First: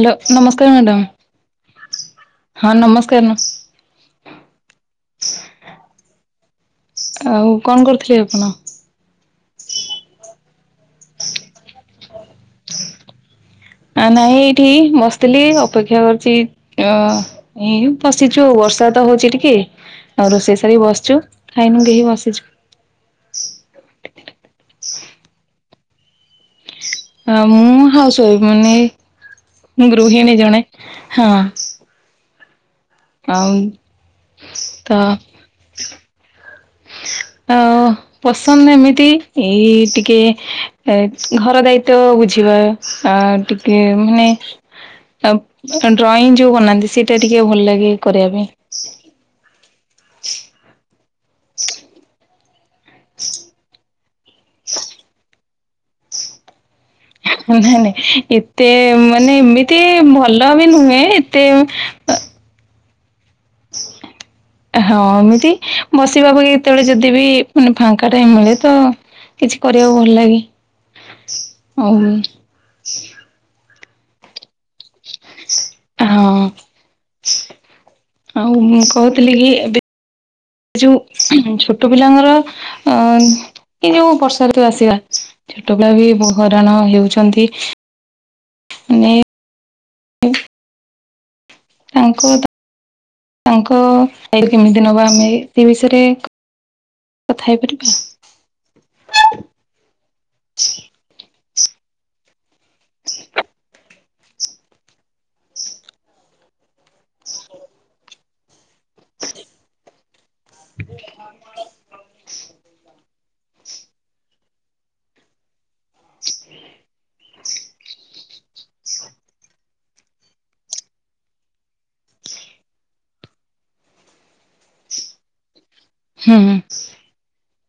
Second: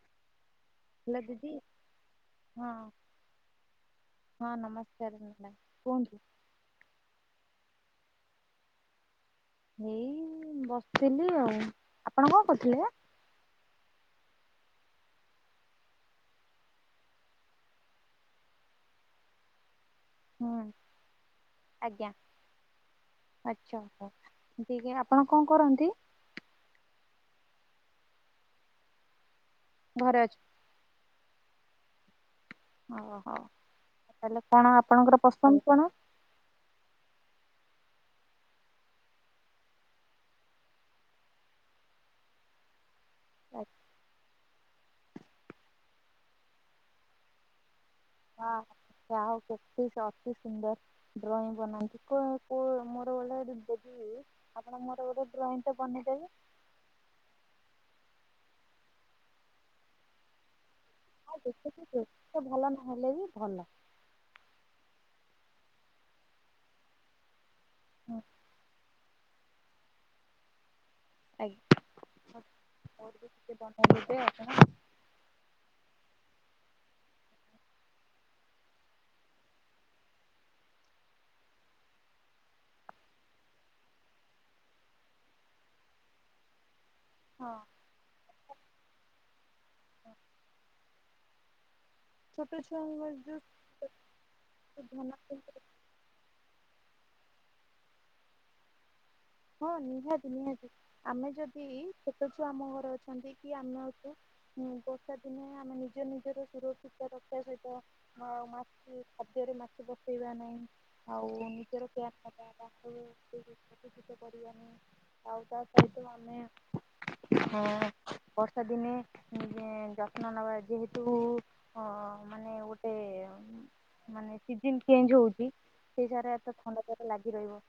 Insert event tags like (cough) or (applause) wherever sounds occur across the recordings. Hello ନମସ୍କାର madam ଦିଦି ହଁ ହଁ ନମସ୍କାର କୁହନ୍ତୁ? ଆଉ କଣ କରିଥିଲି ଆପଣ? ଏଇ ବସିଥିଲି ଆଉ ଆପଣ କଣ କହୁଥିଲେ? ଆ ନାଇଁ ଏଇଠି ବସିଥିଲି ଅପେକ୍ଷା କରିଛି ଅ ଏଇ ବସିଛୁ ବର୍ଷା ତ ହଉଛି ଟିକେ। ଆଉ ହୁଁ ରୋଷେଇ ସାରିକି ବସିଛୁ ଖାଇନୁ କେହି ଆଜ୍ଞା ବସିଛୁ। ଆଚ୍ଛା ଟିକେ ଆପଣ କଣ କରନ୍ତି। ଆ ମୁଁ ହାଉସୱାଇଫ ମାନେ ମୁଁ ଘରେ ଅଛ ଗରୁୋହି ଜଣେ। ହଁ ଓହୋ ଆଉ ତାହେଲେ କଣ ତ ଆପଣଙ୍କର ପସନ୍ଦ କଣ? ଅ ପସନ୍ଦ ଏମିତି ଏଇ ଟିକେ ଘର ଦାୟିତ୍ଵ ବୁଝିବା। ଆ ଟିକେ ମାନେ ଡ୍ରଇଂ ଯୋଉ ବନାହାନ୍ତି ସେଇଟା ଟିକେ ଭଲ ଲାଗେ କରିବା ପାଇଁ ହଁଉ କେ ଚତି ସୁନ୍ଦର ଡ୍ରଇଂ ବନାନ୍ତି କ ହ ମୋରଳ ଆପଣ ମୋର ଗୋଟେ ଡ୍ରଇଂ ଟେ ବନେଇଦେବେ। ନାଇଁ ନାଇଁ ଏତେ ମାନେ ଏମିତି ଭଲ ବି ନୁହେଁ। ଆଉ ଏତେ। ଦେଖୁଛି ଭଲ ବି। ଭଲ। ହଁ ଏମିତି। ବସିବା ବଇ କେତେବେଳେ ଯଦି ବିି। ମାନେ ହୁଁ ଫାଙ୍କାଟାଇମ୍ ମିଳେ ତ। କିଛି କରିବାକୁ ଭଲ ଲାଗେ। ଆଉ ଆଜ୍ଞା। (inaudible) ହଁ ଆଉ ମୁଁ କହୁଥିଲି କି ଏବେ ଯୋ ଛୋଟ ପିଲାଙ୍କର ଅ ଏ ଯୋଉ ବର୍ଷା ଋତୁ ଆସିବା ଛୋଟ ପିଲା ବି ହଇରାଣ ହେଉ। ଛନ୍ତି। ହଁ। ନେ (inaudible) ତାଙ୍କ ଛୋଟ ଛୁଆଙ୍କ ତାଙ୍କ ଯୋଉ କେମିତି ନବା ଧ୍ୟାନ ଆମେ ସେ ବିଷୟରେ। କଥା ହେଇପାରିବା। ହଁ ନିହାତି ନିହାତି ଆମେ ଯଦି ଛୋଟ। ଆମ ଘରେ ଅଛନ୍ତି କି ଆମେ ଅଛୁ। ହଁ ବର୍ଷା ଦିନେ ଆମେ ନିଜ ନିଜର ସୁରକ୍ଷିତ ରକ୍ଷା ସହିତ ମା ଖାଦ୍ୟରେ ମାଛି ବସେଇବା ନାହିଁ ଆଉ ନିଜର କେୟାର ନେବା। (inaudible) ଆଉ ତା ସହିତ ଆମେ ବର୍ଷା ଦିନେ ଯତ୍ନ ନବା ଯେହେତୁ ଅ ମାନେ ଗୋଟେ ମାନେ ସିଜନ ଚେଞ୍ଜ ହଉଛି। ସେ ସାରା ଏତେ ହୁଁ। ଥଣ୍ଡା ଜର ଲାଗି ରହିବ।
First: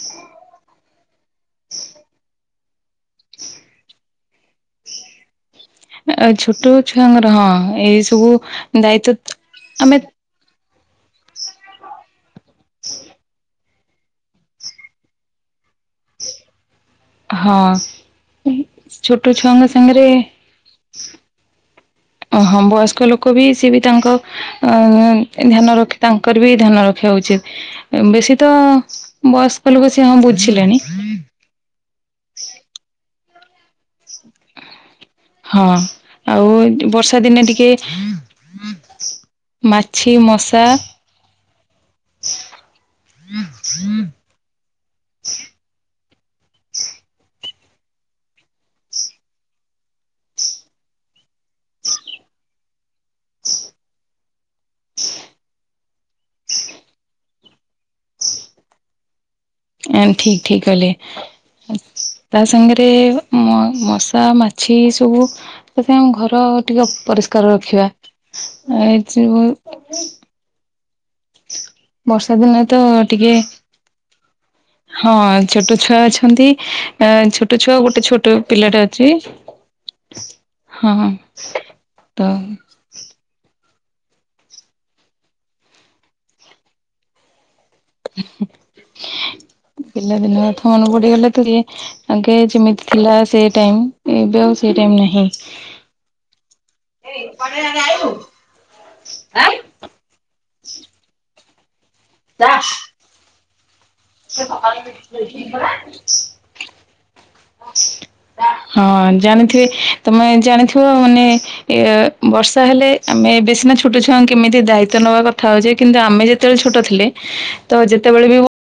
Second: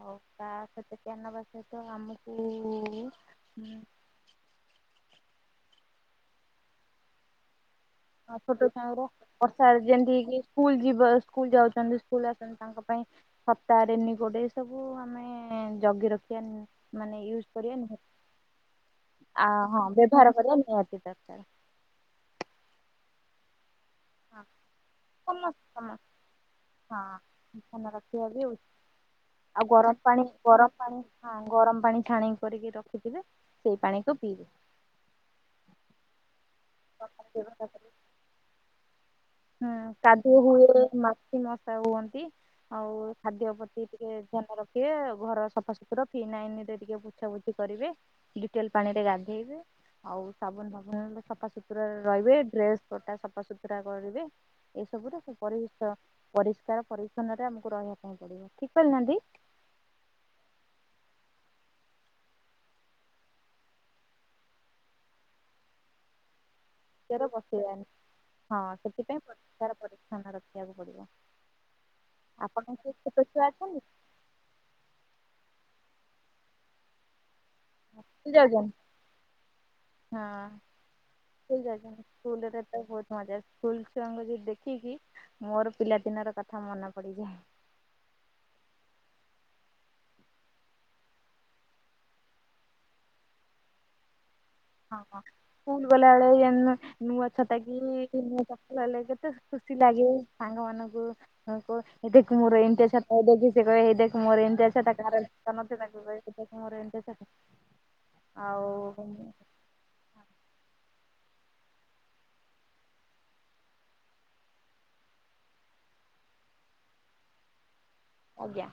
ଆଉ ତା ସହିତ ନବା ସହିତ ଆମକୁ ଆ ଛୋଟ ଛୁଆଙ୍କର ହ। ହଁ ଛୋଟ (inaudible) ଆମେ ସ୍କୁଲ ଯିବ। ସ୍କୁଲ ଯାଉଛନ୍ତି ସ୍କୁଲ ଆସୁଛନ୍ତି ତାଙ୍କ ପାଇଁ ସପ୍ତାହରେ (inaudible) ଗୋଟେ ସବୁ ଆମେ ଜଗି ରଖିବା। ମାନେ ୟୁଜ ହଁ କରିବା ଛୋଟ ନିହାତି ଆ ଛୁଆଙ୍କ ହଁ ସାଙ୍ଗରେ ବ୍ୟବହାର କରିବା ନିହାତି ଦରକାର। ଅହଁ ବୟସ୍କ ଲୋକ ବି ସିଏ ବି। ତାଙ୍କ ହଁ ଅ-ଅ-ଅ ସମସ୍ତେ ଧ୍ୟାନ ସମସ୍ତେ ରଖି ତାଙ୍କର ବି ଧ୍ୟାନ ରଖିବା ଉଚିତ, ହଁ ଧ୍ୟାନ ରଖିବା ବେଶୀ ବି ତ ଆଉ ଆଉ ବୟସ୍କ ଲୋକ ଗରମ ସିଏ ହଁ ପାଣି ଗରମ ବୁଝିଲେଣି। ପାଣି ହଁ ଗରମ ପାଣି ଛାଣି କରିକି ରଖିଥିବେ ସେଇ ପାଣିକୁ ପିଇବେ। ହଁ ଆଉ ବର୍ଷା ଦିନେ ଟିକେ ହୁଁ ମାଛି କାଦୁଅ ମଶା ହୁଏ, ମାଛି ମଶା ହୁଅନ୍ତି, ଆଉ ଖାଦ୍ୟ ପ୍ରତି ଟିକେ ଧ୍ୟାନ ରଖିବେ ଘର ସଫାସୁତୁରା ଫିନାଇନରେ ଟିକେ ପୁଛାପୁଛି (inaudible) କରିବେ ଡିଟେଲ ପାଣିରେ ଗାଧେଇବେ ଆଉ ସାବୁନଫାବୁନ୍ ସଫାସୁତୁରା ରହିବେ ଡ୍ରେସପଟା ସଫାସତୁରା କରିବେ ଏସବୁରେ ପରି ପରିଷ୍କାର ପରିଚ୍ଛନ୍ନରେ ଆମକୁ ରହିବା ପାଇଁ ପଡିବ ଠିକ୍ କହିଲି ନା ଦି? ଆଁ ଠିକ୍ ଠିକ୍ କହିଲେ ତା ସାଙ୍ଗରେ ମ ମଶା ମାଛି ଏସବୁ ତା ସାଙ୍ଗକୁ ଘର ଟିକେ ଜୋରେ ପରିଷ୍କାର ବସେଇବାନି। ହଁ ରଖିବା ଆ (unintelligible) ବଢିଆ। ବର୍ଷା ଦିନରେ ତ ଟିକେ, ଛୁଆ ଅଛନ୍ତି ହଁ ଛୋଟ ଛୁଆ ଅଛନ୍ତି। ଏଁ ଛୋଟ୍ ଛୋଟ ଛୁଆ ଗୋଟେ ଛୋଟ ସ୍କୁଲ ଯାଉଛନ୍ତି ପିଲାଟେ ଅଛି, ହଁ ହଁ-ହଁ ସ୍କୁଲ ଯାଉଛନ୍ତି ତ ସ୍କୁଲରେ ବହୁତ ମଜା ସ୍କୁଲ ଛୁଆଙ୍କୁ ଯେ ଦେଖିକି ମୋର ପିଲାଦିନର କଥା ମନେ ପଡିଯାଏ । ହୁଁ-ହୁଁ ପିଲାଦିନ କଥା ମନେ ପଡିଗଲେ ଟିକେ ଆଗେ ଯେମିତି ଥିଲା ସେ ଟାଇମ୍ ଏବେ ଆଉ ସେ ଟାଇମ୍ ହଁ ହଁ ନାହିଁ ସ୍କୁଲ ଗଲାବେଳେ ଯେମିତି ନୂଆ ଛତା କି ନୂଆ ଚପଲ ହେଲେ କେତେ ଖୁସି ଲାଗେ, ସାଙ୍ଗ ମାନଙ୍କୁ ହଁ (inaudible) ଏଇ ଦେଖ୍ ମୋର ଏମିତିଆ ଛତା ଦେଖିଛ୍? ଏଇ ଦେଖ୍ ମୋର ଏମିତିଆ ଛତା କାହାର (inaudible) ତାକୁ କହିବେ ଦେଖ୍ ମୋର ଏମିତିଆ ଛତା, ଆଉ ହଁ (inaudible) ଜାଣିଥିବେ ତମେ ଜାଣିଥିବ ମାନେ ଏ ବର୍ଷା ହେଲେ ଆମେ ଏବେ ସିନା ଛୋଟ ଛୁଆଙ୍କୁ କେମିତି ଦାୟିତ୍ଵ ନବା କଥା ହଉଛେ କିନ୍ତୁ ଆମେ ଯେତେବେଳେ ଛୋଟ ଥିଲେ ତ ଯେତେବେଳେ ବି ଆଜ୍ଞା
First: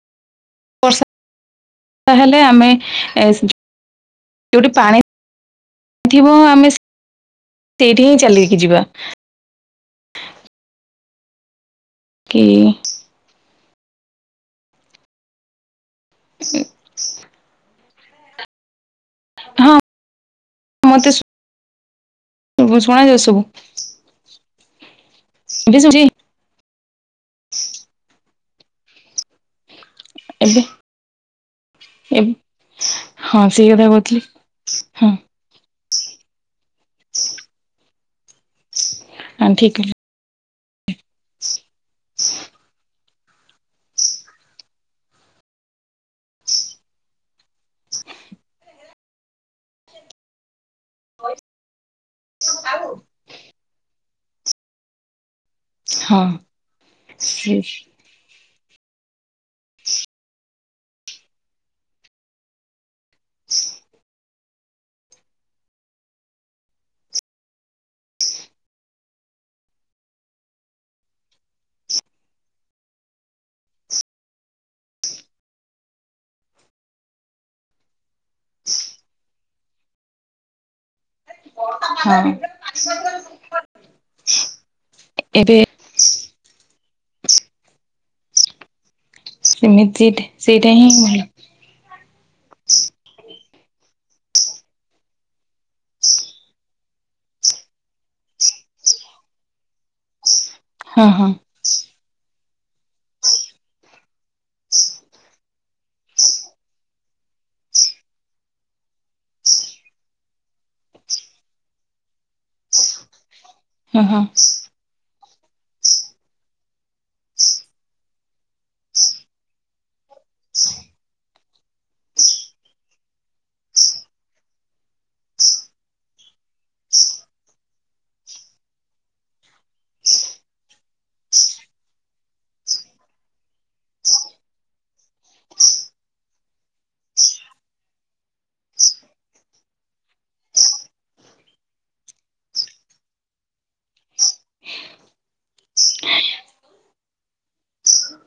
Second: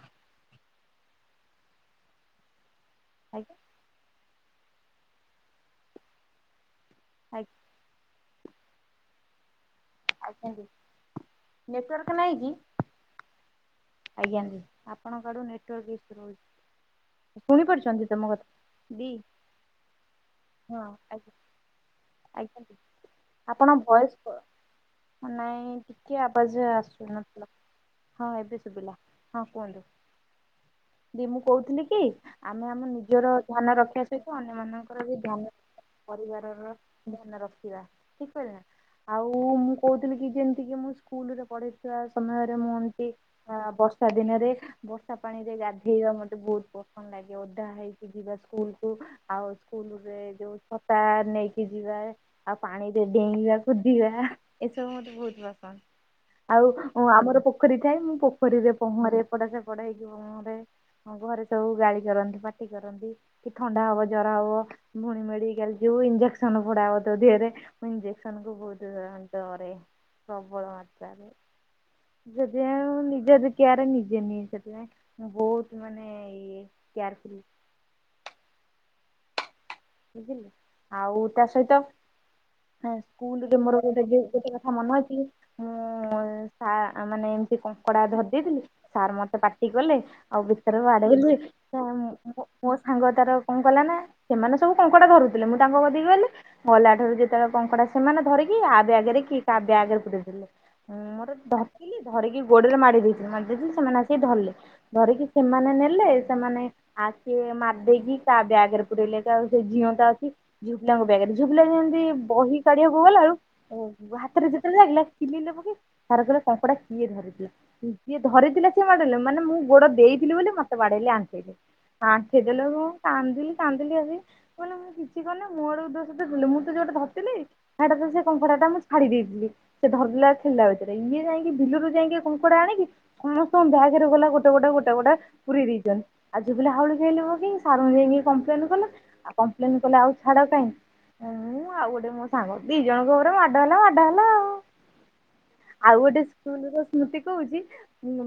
ତାହେଲେ ଆମେ (unintelligible) ଆଜ୍ଞା ଯୋଉଠି ପାଣି, ଥିବ ଆମେ ଆଜ୍ଞା ସେଇଠି ଚାଲିକି ଯିବା । (inaudible) ନେଟୱାର୍କ ନାହିଁ କି କିି? ଆଜ୍ଞା ଦି ଆପଣ ଆଡୁ ନେଟୱାର୍କ ଇସ୍ୟୁ ଶୁଣିପାରୁଛନ୍ତି? ତମ କଥ୍ ବି, ହଁ ହଁ ମତେ ଆଜ୍ଞା। ଆଜ୍ଞା ଦି, ଶୁଣାଯାଉ ସବୁ ଆପଣ ଭୟସ୍ ନାଇଁ ଏବେ ଶୁଭୁଛି ଟିକେ ଆବାଜ ଆସ୍ ଶୁଭୁନଥିଲା, ହଁ ଏବେ ଶୁଭିଲା, ହଁ କୁହନ୍ତୁ। ଏବେ ଦି ମୁଁ କହୁଥିଲି କି ଏବ୍ ଆମେ ଆମ ନିଜର ହଁ ସେଇ ଧ୍ୟାନ କଥା ରଖିବା କହୁଥିଲି ସହିତ ଅନ୍ୟ ମାନଙ୍କର ହଁ ବି ଧ୍ୟାନ ପରିବାରର ଧ୍ୟାନ ରଖିବା ଠିକ କହିଲି ନା। ଆଉ ଠିକ୍ ମୁଁ କହିଲେ କହୁଥିଲି କି ଯେମତି ଏତିକି ମୁଁ ସ୍କୁଲ ରେ ପଢେଇଥିବା ସମୟରେ ମୁଁ ଏମିତି ଆ ବର୍ଷା ଦିନରେ ବର୍ଷା ପାଣିରେ ଗାଧେଇବା ମତେ ବହୁତ ପସନ୍ଦ ଲାଗେ, ।ଓଦା ହେଇକି ଯିବା ସ୍କୁଲକୁୁ ଆଉ ସ୍କୁଲ ରେ ଯୋଉ ଛତା ନେଇ କି ଯିବାରେ ଆଉ ପାଣିରେ ଡେଇଁବାକୁ କୁଦିବା ଏସବୁ ମତେ ବହୁତ ବହୁତ ହଁ ଆଉ ଆମର ସେ ପୋଖରୀ ଥାଏ ମୁଁ ପୋଖରୀରେ ପହଁରେ ପଟା ସେପଟା ହେଇକି ପହଁରେ ଘରେ ସବୁ ଗାଳି କରନ୍ତି ପାଟି କରନ୍ତି କି ଥଣ୍ଡା ହବ ଜର ହବ ଫୁଣୀ ମେଡିକାଲ ଯିବୁ ଇଞ୍ଜେ ସନ ଫୋଡାହବ ତୋ ଦେହରେ ମୁ ଇଞ୍ଜେକ୍ସନ୍ କୁ ବହୁତ୍ ଡରେ ପ୍ରବଳ ମାତ୍ରରେ ସେଥିପାଇ ମୁ ନିଜ କେୟାର ନିଜେ ନିଏ ସେଥିପାଇଁ ବହୁତ ମାନେ ଇଏ ମାନେ କେୟାରଫୁଲ। ବୁଝିଲ ଆଉ। ତା ସହିତ ହଁ। ସ୍କୁଲରେ ମୋର ଗୋଟେ ଗୋଟେ କଥା ମନେ ଅଛି ଏବେ ମୁଁ ସା ମାନେ ଏମତି କଣ ପଢ଼ା ଧରିଦେଇଥିଲି। ସାର୍ ମତେ ପାଟି କଲେ ସେମିତି ଆଉ ସେଇଟା ଭିତରେ ହିଁ ଭଲ ଆଡେଇଲେ ମୋ ସାଙ୍ଗ ତାର କଣ କଲା ନା ସେମାନେ ସବୁ କଙ୍କଡା ଧରୁଥିଲେ ମୁଁ ତାଙ୍କ କତିକି ଗଲି ଗଲା ଠାରୁ ଯେତେବେଳେ କଙ୍କଡା ସେମାନେ ଧରିକି ଆ ବ୍ୟାଗରେ କି କା ବ୍ୟାଗରେ ପୁରେଇଦେଲେ। ହଁ ମୋର ଧରିଲି ଧରିକି ଗୋଡରେ ମାଡି ଦେଇଥିଲେ ମାଡ଼ି ଦେଇଥିଲ ସେମାନେ ଆସିକି ଧରିଲ ଧରିକି ସେମାନେ ନେଲେ ସେମାନେ ଆସେ ମାରିଦେଇକି ତା ବ୍ୟାଗ ରେ ପୁରେଇଲେ ଆଉ ସେ ଝିଅନ୍ତା ଅଛି ଝୁଅ ପିଲାଙ୍କ ବେଗରେ ଝୁଅ ପିଲା ଯେମିତି ବହି କାଢିବାକୁ ଗଲାବେଳୁ ଓ ହଁ ହଁ ହାତରେ ଯେତେବେଳେ ଲାଗିଲା। କିଲିଲେ ପକ ସାର କହିଲେ କଙ୍କଡା କିଏ ଧରିଥିଲା? କିଏ ଧରିଥିଲା ସିଏ ମାଡେଇଲ ମାନେ ମୁଁ ଗୋଡ ଦେଇଥିଲି ବୋଲି ମତେ ବାଡେଇଲି ଆଣ୍ଠେଇଲେ ଆଣ୍ଠେଇ ଦେେଲେ ମୁଁ କାନ୍ଦିଲି କାନ୍ଦିଲି ଆ କେ ମୁଁ କିଛି କରିନେଇ ମୋ ଆଡେ ଦୋଷଦେଇଦେଲେ ମୁଁ ତ ଯୋଉଟା ଧରିଥିଲି ସେଟା ସେ କଙ୍କଡା ଟା ମୁଁ ଛାଡି ଦେଇଥିଲି ସେ ଧର ଖେଳିଲା ଭିତରେ ଇଏ ଯାଇକି ବିଲରୁ ଯାଇ କଙ୍କଡା ଆଣିକି ସମସ୍ତଙ୍କୁ ବ୍ୟାଗ ରେ ଗଲା ଗୋଟେ ଗୋଟେ ଗୋଟେ ଗୋଟେ ପୁରେଇ ଦେଇଛନ୍ତି ଆଜି ଝିଅ ପିଲା ହାଉଳି ଖାଇ ସାର୍ ଙ୍କୁ ଯାଇକି କଂପ୍ଲେନ୍ କଲେ। ଆଉ କମ୍ପଲେନ କଲେ ଆଉ ଛାଡ କାହିଁଁ ଆଉ ଗୋଟେ ମୋ ସାଙ୍ଗ ଦି ଜଣଙ୍କ ଉପରେ ମାଡ ହେଲା ମାଡ ହେଲା ଆଉ ଆଉ ଗୋଟେ ସ୍କୁଲ ର ସ୍ମୃତି କହୁଛି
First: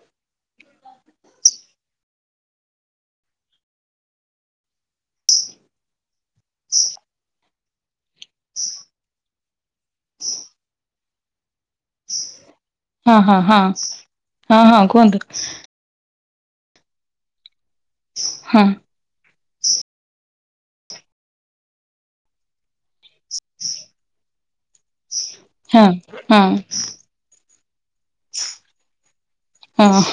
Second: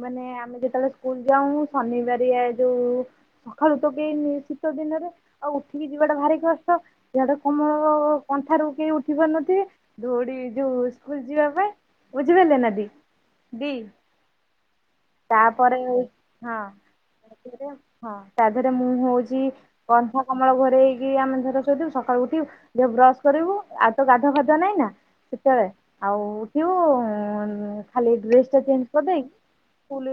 ମାନେ ଆମେ ଯେତେବେଳେ ସ୍କୁଲ ଯାଉ ଶନିବାର ଯୋଉ ସକାଳୁ ତ କେଇନି ଶୀତ ଦିନରେ ଆଉ ଉଠିକି ଯିବାଟା ଭାରି କଷ୍ଟ ଜାଡ କମଳ କନ୍ଥାରୁ କେହି ଉଠି ପାରୁନଥିବେ ଦୌଡି ଯୋଉ ସ୍କୁଲ ଯିବା ପାଇଁ ବୁଝିପାରିଲେ ନାଁ,? ହଁ ହଁ ହଁ ହଁ ହଁ କୁହନ୍ତୁ? ତାପରେ ହଁ। ହଁ ତା ଦେହରେ ମୁଁ ହଉଛି କନ୍ କମଳ ଘଡେଇ ହେଇକି ଆମେ ଧର ଶୋଇଥିବୁ ସକାଳୁ ଉଠିବୁ ଦେ ବ୍ରଶ କରିବୁ ଆଉ ତ ଗାଧ ଫାଧ ନାଇଁ ନା ସେତେବେଳେ ହଁ ଆଉ ହଁ। ଉଠିବୁ ଉଁ ଖାଲି ୍ରେସ ଟା ଚେଞ୍ଜ କରି ଦେ ହଁ ହଁ ସ୍କୁଲ୍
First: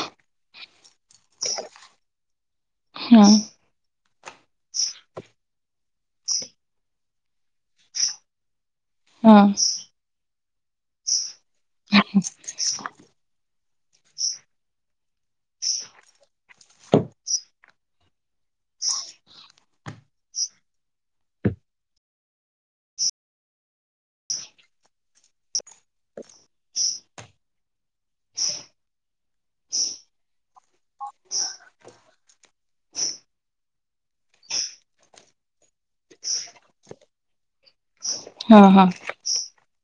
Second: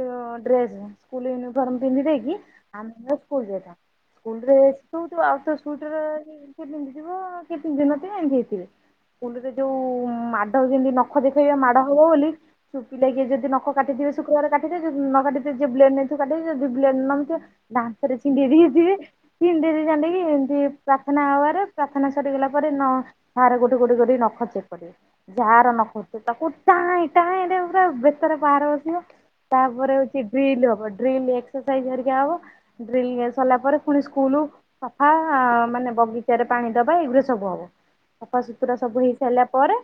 ଡ୍ରେସ ସ୍କୁଲ ୟୁନିଫର୍ମ ପିନ୍ଧି ଦେଇକି ଆମେ ହଁ ସ୍କୁଲ ଯାଇଥାଉ ସ୍କୁଲ ଡେସ ଆଉ ତ ସ୍ଵିଟର କିଏ ପିନ୍ଧିଥିବ କିଏ ପିନ୍ଧିନଥିବେ ଏମିତି ହେଇଥିବ। ହଁ ସ୍କୁଲରେ ଯୋଉ ମା ରଖିଛନ୍ତି ନଖ ଦେଖି ବା ମାଡ଼ ହବ ବୋଲି ଚୁପି ଲାଗି ଯଦି ନ କାଟିଥିବେ ଶୁକ୍ରବାର କାଟିବେ ଯିଏ ନ କାଟିଥିବ ଯିଏ ବ୍ଲେଡ ନେଇଥିବା କଟିବ ଯିଏ ବ୍ଲେଡ ନ ନେଇଥିବ ଦାନ୍ତ ରେ ଛିଡେଇଁ ଦେଇଥିବେ ଛିଣ୍ଡେ ଜାିକି ଏମତି ପ୍ରାର୍ଥନା ହବାରେ ପ୍ରାର୍ଥନା ସରିଗଲା ପରେ ନ ସାର ଗୋଟେ ଗୋଟେ କରୋି ନ ଖର୍ଚେ ପେ ଯାର ନ ଖୋଚ ତାକୁ ଟା ଟା ପୁରା ବେତର ବାହାର ବସିବ ତାପରେ ହଉଛି ବଡିଲ ହବ। ଡ୍ରିଲ ଏକ୍ସରସାଇଜିକ ହବ ଡ୍ର ସାରିଲା ପରେ- ଫୁଣି ସ୍କୁଲ। ସଫା ମାନେ ବଗିଚ ରେ ପାଣି ଦବା ଏଇଗା ସବୁ ହବ। ହଁ ସଫାସୁତୁରା ହଁ। ସବୁ ହେଇ ସାରିଲା ପରେ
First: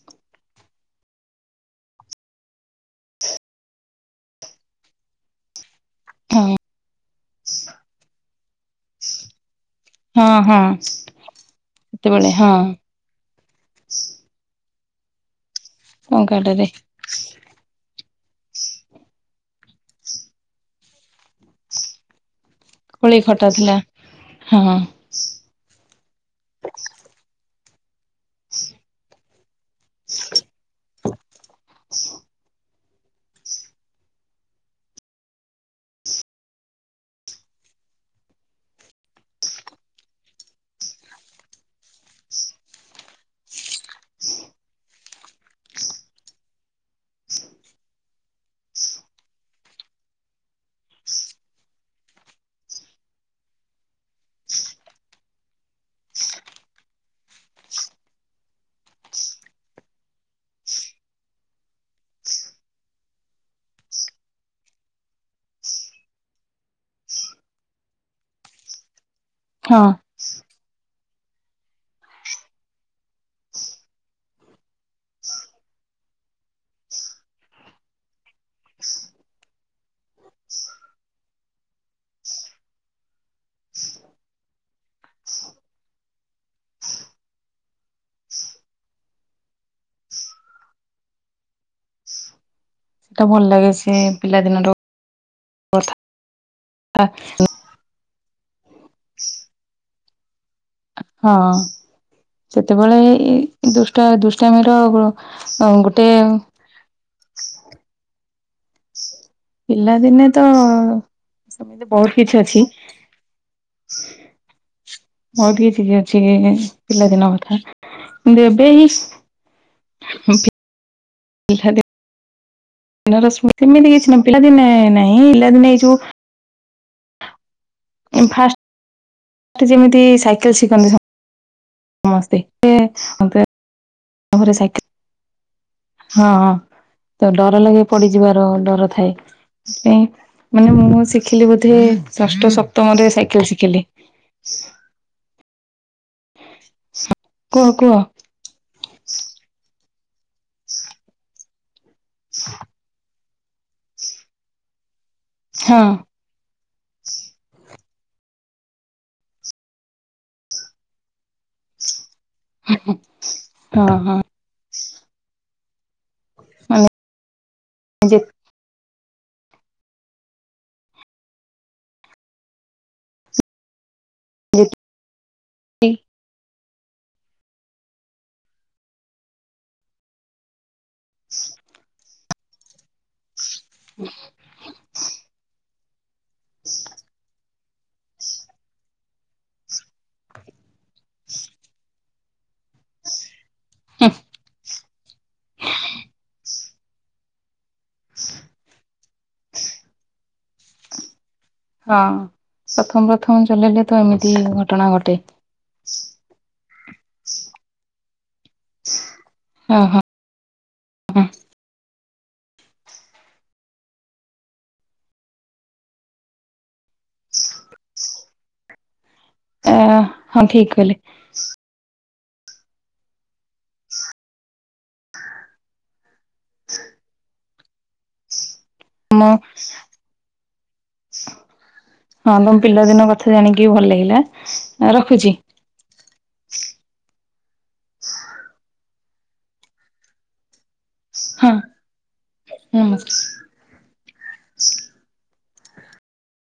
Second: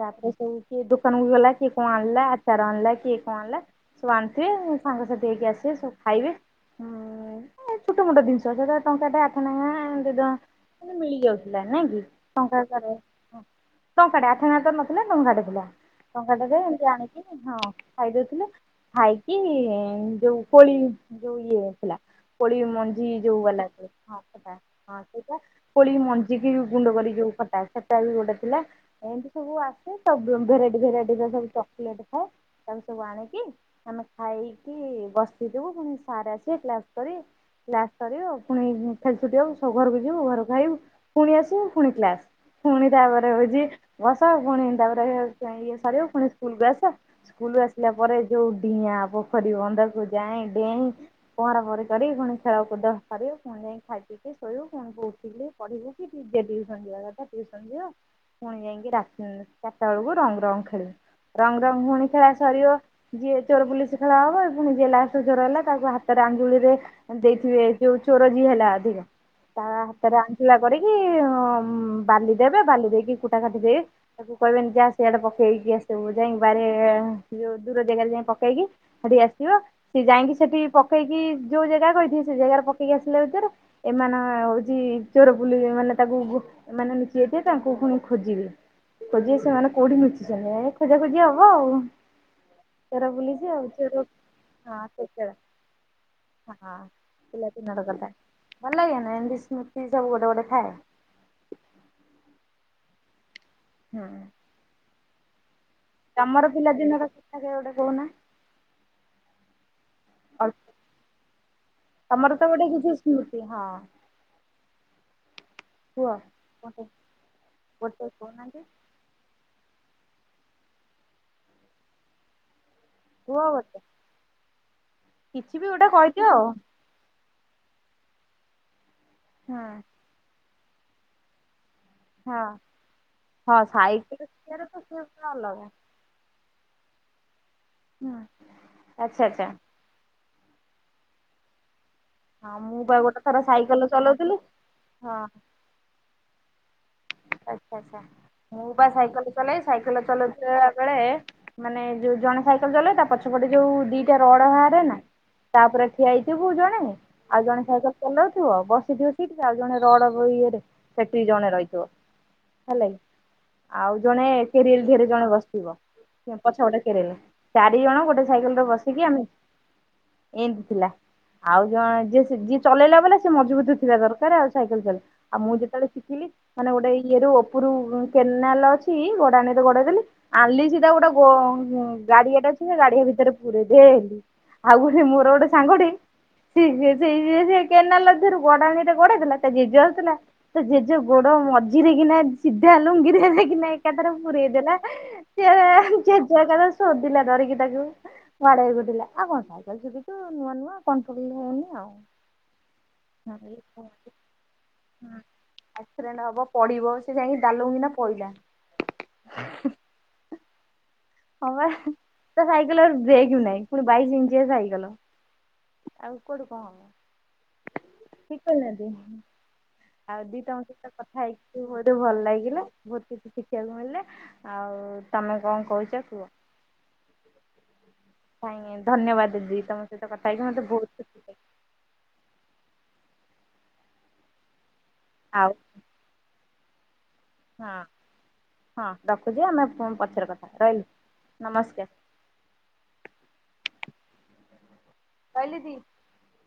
ତାପରେ ସବୁ କିଏ ଦୋକାନକୁ ଗଲା କିଏ କଣ ଆଣିଲା ଆଚାର ଆଣିଲା କିଏ କଣ ଆଣିଲା ସବୁ ଆଣିଥିବେ ସାଙ୍ଗସାଥି ହେଇକି ଆସିବେ ସବୁ ଖାଇବେ ହୁଁ। ଛୋଟ ମୋଟା ଜିନିଷ ଦଶ ହଜାର ଟଙ୍କାଖଥନାଁ ହଁ ହଁ ମେ ମିଳି ଯାଉଥିଲା ନାଇଁ କି ସେତେବେଳେ ହଁ ଟଙ୍କା ଟଙ୍କା ଟେ ଆଠ ତ- ଲଡଙ୍ଗାଟେ ପିଲା। ଟଙ୍କା ଟ ଯ ଟଙ୍କାଟାରେ ଏମତି ଆଣିକି ହଁ। ଖାଇଦଉଥିଲୁ ଖାଇକି ଯୋଉ କୋଳି ଯୋଉ ଇଏ ଥିଲା। ପ ମଞ୍ଜି। କୋଳି ଟ ଖଟା ଥିଲା ହଁ ସେଇଟା ପୋଳ ମଞ୍ଜିିକି ଗୁଣ୍ଡ କର। ଟା ସେଟା ବି ଗୋଟେ ଥିଲା ଏମିତି ସବୁ ଆସେ ସବୁ ଭେରାଇଟି ଭେରାଇଟି ସବୁ ଚକୋଲେଟ ଥାଏ ତାକୁ ସବୁ ଆଣିକି ଆମେ ଖାଇକି ବସଥିବୁଣି ସ ଆସ କ୍ସ କରି୍। ସରିବ ପୁଣି ଖେଳି ଛୁଟି ହବ, ସବୁ ଘରକୁ ଯିବୁ ଘରକୁ ଖାଇବୁ ପୁଣି ଆସିବୁ, ପୁଣି କ୍ଲାସ ପୁଣି ତାପରେ ହଉଛି, ବସ ପୁଣି ତାପରେ ଇଏ ସରିବ ପୁଣି ସ୍କୁଲକୁୁ ଆସ ସ୍କୁଲକୁ ଆସିଲା ପରେ ଯୋଉ ଡିଆଁ ପୋଖରୀ ବନ୍ଧକୁ ଯାଇଁ ଡେଇଁ ପହଁରା ପହଁରି କରି ପୁଣି ଖେଳ କରିବ ପୁଣି ଯାଇ ଖାଇ ପିି ଶୋଇବୁଣଠି ପଢିବୁ କି କ ଦଅ ପୁଣି ଯାଇକି ଚାରଟା ବେଳକୁ ରଙ୍ଗରଙ୍ଗ ଖେଳିବ ରଙ୍ଗରଙ୍ଗ ପୁଣି ଖେଳା ସରିବ ଯିଏ ଚୋର ପୁଲିସ ଖେଳା ହବ ପୁଣି ଯିଏ ଲାଷ୍ଟ ଚୋର ହେଲା ତାକୁ ହାତରେ ଆଙ୍ଗୁଳିରେ ଯୋଉ ଚୋର ଯିଏ ହେଲା ଅଧିକ ତା ହଁ। ହାତରେ ଆଣ୍ଠୁଳା କରିକି ବାଲି ଦେବେ ବାଲି ଦେଇକି କୁଟା କାଟି ଦେବେ ତାକୁ କହିବେନି ଯା ସେଆଡେ ପକେଇକି ଆସିବ ଯାଇି ଦୂର ଜାଗାରେ ଯାଇ ପକେଇକି ସେଠି ଆସିବ ସି ଯାଇକି ସେଠି ପକେଇକି ଯୋଉ ଜାଗା କହିିବ। ସେ ଜାଗାରେ ପକେଇକି ଆସିଲା ଭିତରେ ଏମାନେ ହଉଛି ଚୋରପୁଲି ମାନେ ତାଙ୍କୁ ମମାନେେ ନିଚି ଯେ ତାଙ୍କୁ ପୁଣି ଖୋଜିବି ଖୋଜି ସେମାନେ କୋଉଠି ନଚିଛନ୍ତି ଖୋଜା ଖୋଜି ହବ ଆଉ। ତରା ସେଟା ଭଲ ଭୁଲିଛି ଲାଗେ ସେ ଆଉର ପିଲାଦିନର ହଁ ସେ ହଁ। କଥା ଏଲପ ନଗିଲ ଭଲ ଲାଗେ ନା ଏଡି ସ୍ମୃତି ସବୁ ଗୋଟେ ଗୋଟେ ଖାଏ। ହଁ ସେତେବେଳେ ହୁଁ ଦୁଷ୍ଟା ଦୁଷ୍ଟାମେର ତମର ପିଲାଦିନର ଆ ଏଉଡ ଫନ ପିଲାଦିନେ ତ ସେମିତି ବହୁତ ତମର କିଛି ତ ଅଛି। ଗୋଟେ କିଛି ସ୍ମୃତି ହଁ ମଉ ଟିକେ କୁହ ଅଛି ଗୋଟେ ପିଲାଦିନ କଥା ଗୋଟେ କିନ୍ତୁ କହୁନାହାନ୍ତି ଏବେ ହିଁ ହ ଆ। କୁହ ଗୋଟେ ସେମିତି କିଛି ନା ପିଲାଦିନେ ନହିଁ କିଛି ବି ପିଲାଦିନେ ହେଇ ଗୋଟେ କହିଦିଅ ଆଉ ଯିବୁ। ଏମ୍ଫା। ହୁଁ ସେ ଯେମିତି ଛି କ ହଁ ହଁ ସାଇକୟ ଘରେ ତ ସାଇକେଲ ସେ ଅଲଗା। ହଁ ହଁ ତ ଡର ଲାଗେ ହୁଁ ପଡିଯିବାର ଡର ଥାଏ। ଆଚ୍ଛା ଆଚ୍ଛା ସେ ମାନେ ମୁଁ ଶିଖିଲି ବୋଧେ ଷଷ୍ଠ ହଁ ମୁଁ ବା ସପ୍ତମରେ ଗୋଟେ ଥର ଶିଖିଲି ସାଇକେଲ ଚଲାଉଥିଲି ହଁ। (inaudible) କୁହ ଆଛା କୁହ ଆଛା ମୁଁ ବା ସାଇକଲ ଚଲେଇ ସାଇକଲ ଚାଲ ଆ ବେଳେ ମାନେ ଯଉ ଜଣେ ସାଇକେଲେ ଚଲେଇବ ତା ପଛ ସେପଟେ ଯୋଉ ଦିଟା ରଡ ଭାରେ ନା। ତା ହଁ ପରେ ଠିଆ ହେଇଥିବୁ ଯା। ନାଇଁ ଆଉ ଜଣେ ସାଇକେଲ ଚଲାଉଥିବ ବସିଥିବ ଠିକଠାକ ଆଉ ଜଣେ ରଡ ଇଏରେ ସେଠି ଜଣେ ରହିଥିବ। ହେଲା କି ହଁ ଆଉ ହଁ ଜଣେ କେରିଏଲ ଧରି ଜଣେ ବସିଥିବ। ପଛ ପଟେ ମାନେ କେରଲେ ଚାରି ଜଣ ଗୋଟେ ସାଇକେଲରେ ବସ କି ଆମେ ଏମିତି ଥିଲା ଆଉ ଜଣେ ଯିଏ ଯିଏ ଚଲେଇଲା ବଲେ ସିଏ ମଜବୁତ ଥିବା ଧର କାର। ଆଉ ସାଇକେଲ ଯେତିକି ଚାଲେ ଆଉ ମୁଁ ଯେତେବେଳେ ଶିଖିଲି ମାନେ ଗୋଟେ ଇଏ ର ଉପରୁ କେନାଲ ଅଛି ଗୋଡାଣିରେ ଗୋଡେଇ ଦେଲି ଆଲି ଗୋଟେ ଗ ଗାଡିଆଟା ଅଛି ନା ଗାଡିଆ ଭିତ ପୁରେଇଦେଲି । ଆଉ ଗୋଟେ ମୋର ଗୋଟେ ସାଙ୍ଗଟେ ଠ ସେ ଅ ସେ। (unintelligible) କେନାଲଦେରୁ ଗଡାଣି ରେ ଗୋଡେଇଥିଲା ଜେଜେ ଆସଥିଲା ତ ଜେଜୁ ଗୋଡ ମଝିରେ କି ନା ସିଧା ଲୁଙ୍ଗିରେ ଯାଇ କିନା ଏକାଥରେ ପୁରେଇଦେଲା ତା ଜେଜ ଏକା ସୋଦିଲା ଧରିକି ତାକୁ ଡେଇଥିଲା ଆଉ କଣ ସାଇକେଲ ସୁିଛୁ ନୂଆ ନୂଆ କଣ? ହଁ ପ୍ରଥମ ପ୍ରଥମ ଚଲେଇଲେ ତ ଏମିତି ଘଟଣା ଘଟେ। ଅକ୍ସିଡେଣ୍ଟ ହବ ପଡ଼ିବ ସେ ଯାଇକିନ ଦଲୌକିନ ପଇଲା। ହଁ ହଁ ହୁଁ ହଁ ବା। ତ ସାଇକେଲ ବ୍ରେକ ନାହିଁ ପୁଣି ବାଇଶ ଇଞ୍ଚଆ ସାଇକେଲ ଆଉ କୁଆଡୁ କଣ ହବ? ଆ ଆଉ ଦି ହଁ ତମ ଠିକ ସହିତ କହିଲେ। କଥା ହେଇକି ବୋହୁତ ଭଲ ଲାଗିଲ ବହୁତ କିଛି ଶିଖିବାକୁ ମିଳିଲେ ଆଉ ତମେ କଣ କହୁଛ କୁହ ମୁଁ ଧନ୍ୟବାଦ ଦିଦି ତମ ସହିତ କଥା ହେଇକି ମତେ ବହୁତ ଖୁସି (inaudible) ଥା ଜାଣିକି ବି ଭଲ ଲାଗିଲା। ରଖୁଛି। ଆଉ (inaudible) ହ ହଁ ହଁ ରଖୁଛି ଆମେ ପଛରେ କଥା ରହିଲି। ହଁ ନମସ୍କାର। (inaudible) ନମସ୍କାର। (inaudible) କଇଲି ଦି